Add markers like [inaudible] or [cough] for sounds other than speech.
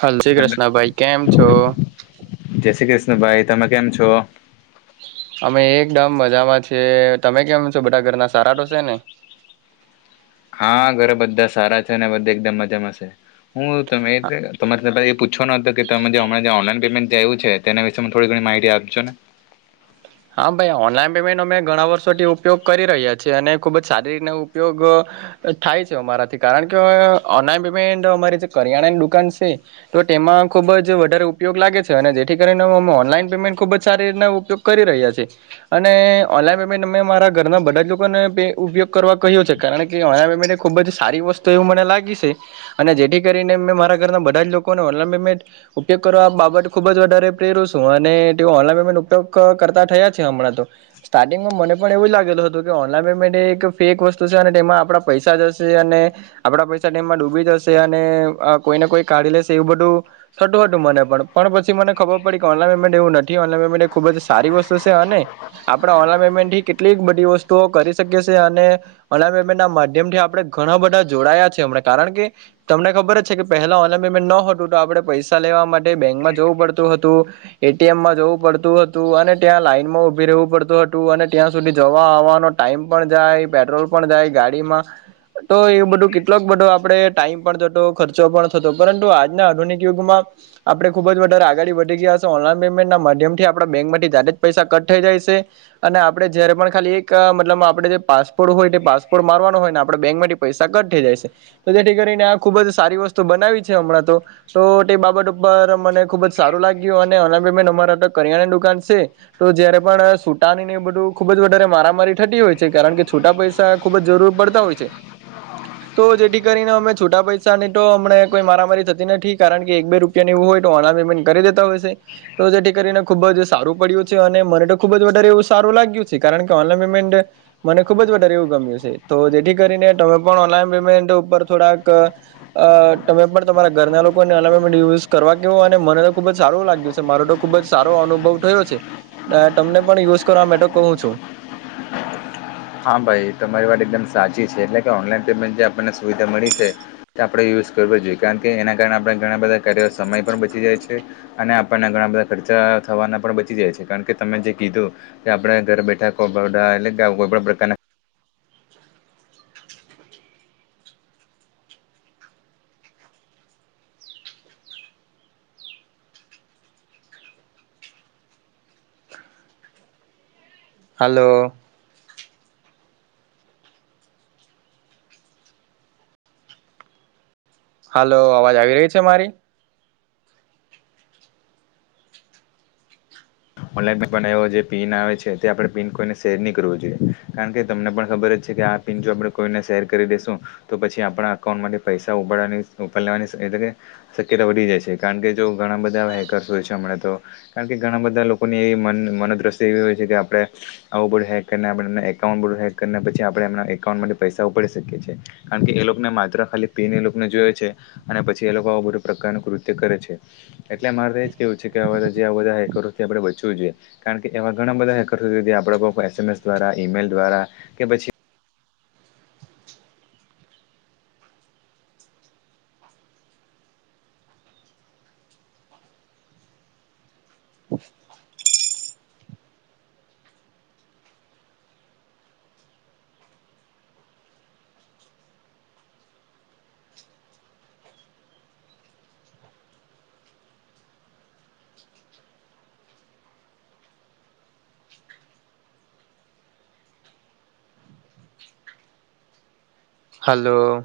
હલ શ્રી અ ધ કૃષ્ણભાઈ કેમ છો જય શ્રી કૃષ્ણભાઈ તમે કેમ છો અમે એકદમ મજામાં છએ તમે કેમ છો બધા ઘરના સારા તોસે ને [inaudible] હા ઘરે બધા સારા છે અને બધા એકદમ મજામાંશે હું તમે તમા પૂછો ન હતો કે તમે જે હમણાં ઓનલાઈન પેમેન્ટ જેું છે તેના વિશે થોડી ઘણી માહિતી આપજો ને હા ભાઈ ઓનલાઈન પેમેન્ટ અમે ઘણા વર્ષોથી ઉપયોગ કરી રહ્યા છીએ અને ખુબ જ સારી રીતનો ઉપયોગ થાય છે અમારાથી કારણ કે અ ઓનલાઈન પેમેન્ટ અમારી જે કરિયાણાની દુકાન છે તો તેમાં ખૂબ જ વધારે ઉપયોગ લાગે છે અને જેથી કરીને અમે ઓનલાઈન પેમેન્ટ ખૂબ જ સારી રીના ઉપયોગ કરી રહ્યા છીએ અને ઓનલાઈન પેમેન્ટ અમે મારા ઘરના બધા જ લોકોને પે ઉપયોગ કરવા કહ્યો છે કારણ કે હને ખુબ જ સારી વસ્તુ એવું મને લાગી છે અને જેથી કરીને મે મારા ઘરના બધા જ લોકો લોકો ઓ પેમેન્ટ ઉપયોગ કરો આ બાબત ખુબ જ વધારે પ્રેરું છું અને તે ઓનલાન પેમેન્ટ ઉપયોગ કરતા થયા છે હમણાં તો સ્ટાર્ટિંગમાં મને પણ એવું લાગેલ હતું કે ઓનલાન પેમેન્ટ એક ફેક વસ્તુ તેમાં આપડા પૈસા જશે અને આપડા પૈસા તેમમાં ડૂબી જશે અને અ કોઈને કોઈ કાઢી એવું બધું થતું હતું મને પણછી મને ખબર પડી કે ઓનલાન પેમેન્ટ એવુ નથીમે ખુબ જ સારી વસ્તુ છે અને આપણે ઓનલાઈન પેમેન્ટથી કેટલીક બધી વસ્તુઓ કરી શકીએ અને ઓન ના માધ્યમથી આપણે ઘણા બધા જોડાયા છેમ કારણ કે તમને ખબર જ છે કે પહેલા ઓ મેન્ટ ન હતું તો આપડણે પૈસા લેવા માટે બેંકમાં જવું પડતું હતું એટીએમમાં જવું પડતું હતું અને ત્યાં લાઈન માં ઉભી રહેવું પડતું હતું અને ત્યાં સુધી જવા આવવાનો ટાઈમ પણ જાય પહે પેટ્રોલ પણ જાય ગાડીમાં તો એવું બધું કેટલોક બધો આપણેે ટાઈમ પણ થતો ખર્ચો પણ થતો પરંતુ આજના આધુનિક યુગમાં આપડે ખુબ જ વધારે આગળડી વધી ગયા ઓનલાન પેમેન્ટ ના માધ્યમથી આપ આપ બેંકમાંથી જ જ પૈસા કટ થઈ જાય છે અને આપડે જયારે પણ ખાલી એક મતલબ આપે જે પાસપોર્ટ પાસપોર્ટ મારવાનો હોય ને આપ બેંકમાંથી પૈસા કટ થઈ જાય છે તો જેથી કરીને આ ખુબ જ સારી વસ્તુ બનાવી હમણાં તો તે બાબત ઉપર મને ખુબ જ સારું લાગ્યું અને કરિયાની દુકાન છે તો જયારે પણ સુતાની ને એ બધું ખુબ જ વધારે મારામારી થતી હોય છે કારણ કે છુટા પૈસા ખુબ જ જરૂર પડતા હોય છે. તો જેથી કરીને અમે છોટા પૈસા ની તો અમને કોઈ મારામારી થતી નથી કારણ કે એક બે રૂપિયા એવું હો [inaudible] પેમેન્ટ કરી દેતા હોયશે તો જેથી કરીને ખુબ જ સારું પડ્યું છે અને મને તો ખુબ જ વધારે એવું સારું લાગ્યું છે. કારણ કે ઓનલાન પેમેન્ટ મને ખુબ જ એવું ગમ્યું છે. તો જેથી કરીને તમે પણ ઓનલાઈન પેમેન્ટ ઉપર થોડાક અ તમે પણ તમારા ઘરના લોકોને [unintelligible] અલ યુઝ કરવા કેવો અને મને તો ખુબ જ સારું લાગ્યું છે. મારું તો ખુબ જ સારો અનુભવ થયો છે. અ તમને પણ યુઝ કરવા માટે કહું છું. હા ભાઈ, તમારી વાત એકદમ સાચી છે એટલે કે ઓનલાન પેમેન્ટ જે આપણને સુવિધા મળી છે તે આપણે યુઝ કરવો જોઈ. કારણકે એના કારણે આપણા બધા સમય પણ બચી જાય છે અને આપ ઘણા બધા ખર્ચા થવાના પણ બચી જાય છે. કારણ કે તમે જે કીધું કે આપડે ઘર બેઠા [unintelligible] કને હાલો. હાલો અવાજ આવી રહી છે મારી? ઓનલાઈન પણ એ જે પીન આવે છે તે આપણે પિન કોઈને શેર નહી કરવો જોઈએ. કારણ કે તમને પણ ખબર જ કે આ પિન જો આપણે કોઈને શેર કરી દેેશું તો પછી આપણા અકાઉન્ટ માથી પૈસા ઉપડવાની ઉપડ લેવાની શક્યતા વધી જાય છે. કારણ કે જો ઘણા બધા હેકર્સ હોય છે હમણાં તો કારણ કે ઘણા બધા લોકો લોકો ની એવી મનો મનોદ્રષિ એવી હોય છે કે આપણે આવું બધું હેક કરીને આપણે એકાઉન્ટ બું હેક કરીને પછી આપણે એકાઉન્ટ માંથી પૈસા ઉપાડી શકે છે કારણ એ લોકોને માત્ર ખાલી પીન એ લોકોને જોય છે અને પછી એ લોકો આ બધું પ્રકારનું કૃત્ય કરે છે. એટલે મારે તો એ જ કેહેવું છે કે આ જે આ બધા હેકરો થી આપડે બચવું જોઈએ. કારણ કે એવા ઘણા બધા હે આપ એસ એમ એસ દ્વારા, ઈમેલ દ્વારા કે પછી હાલો.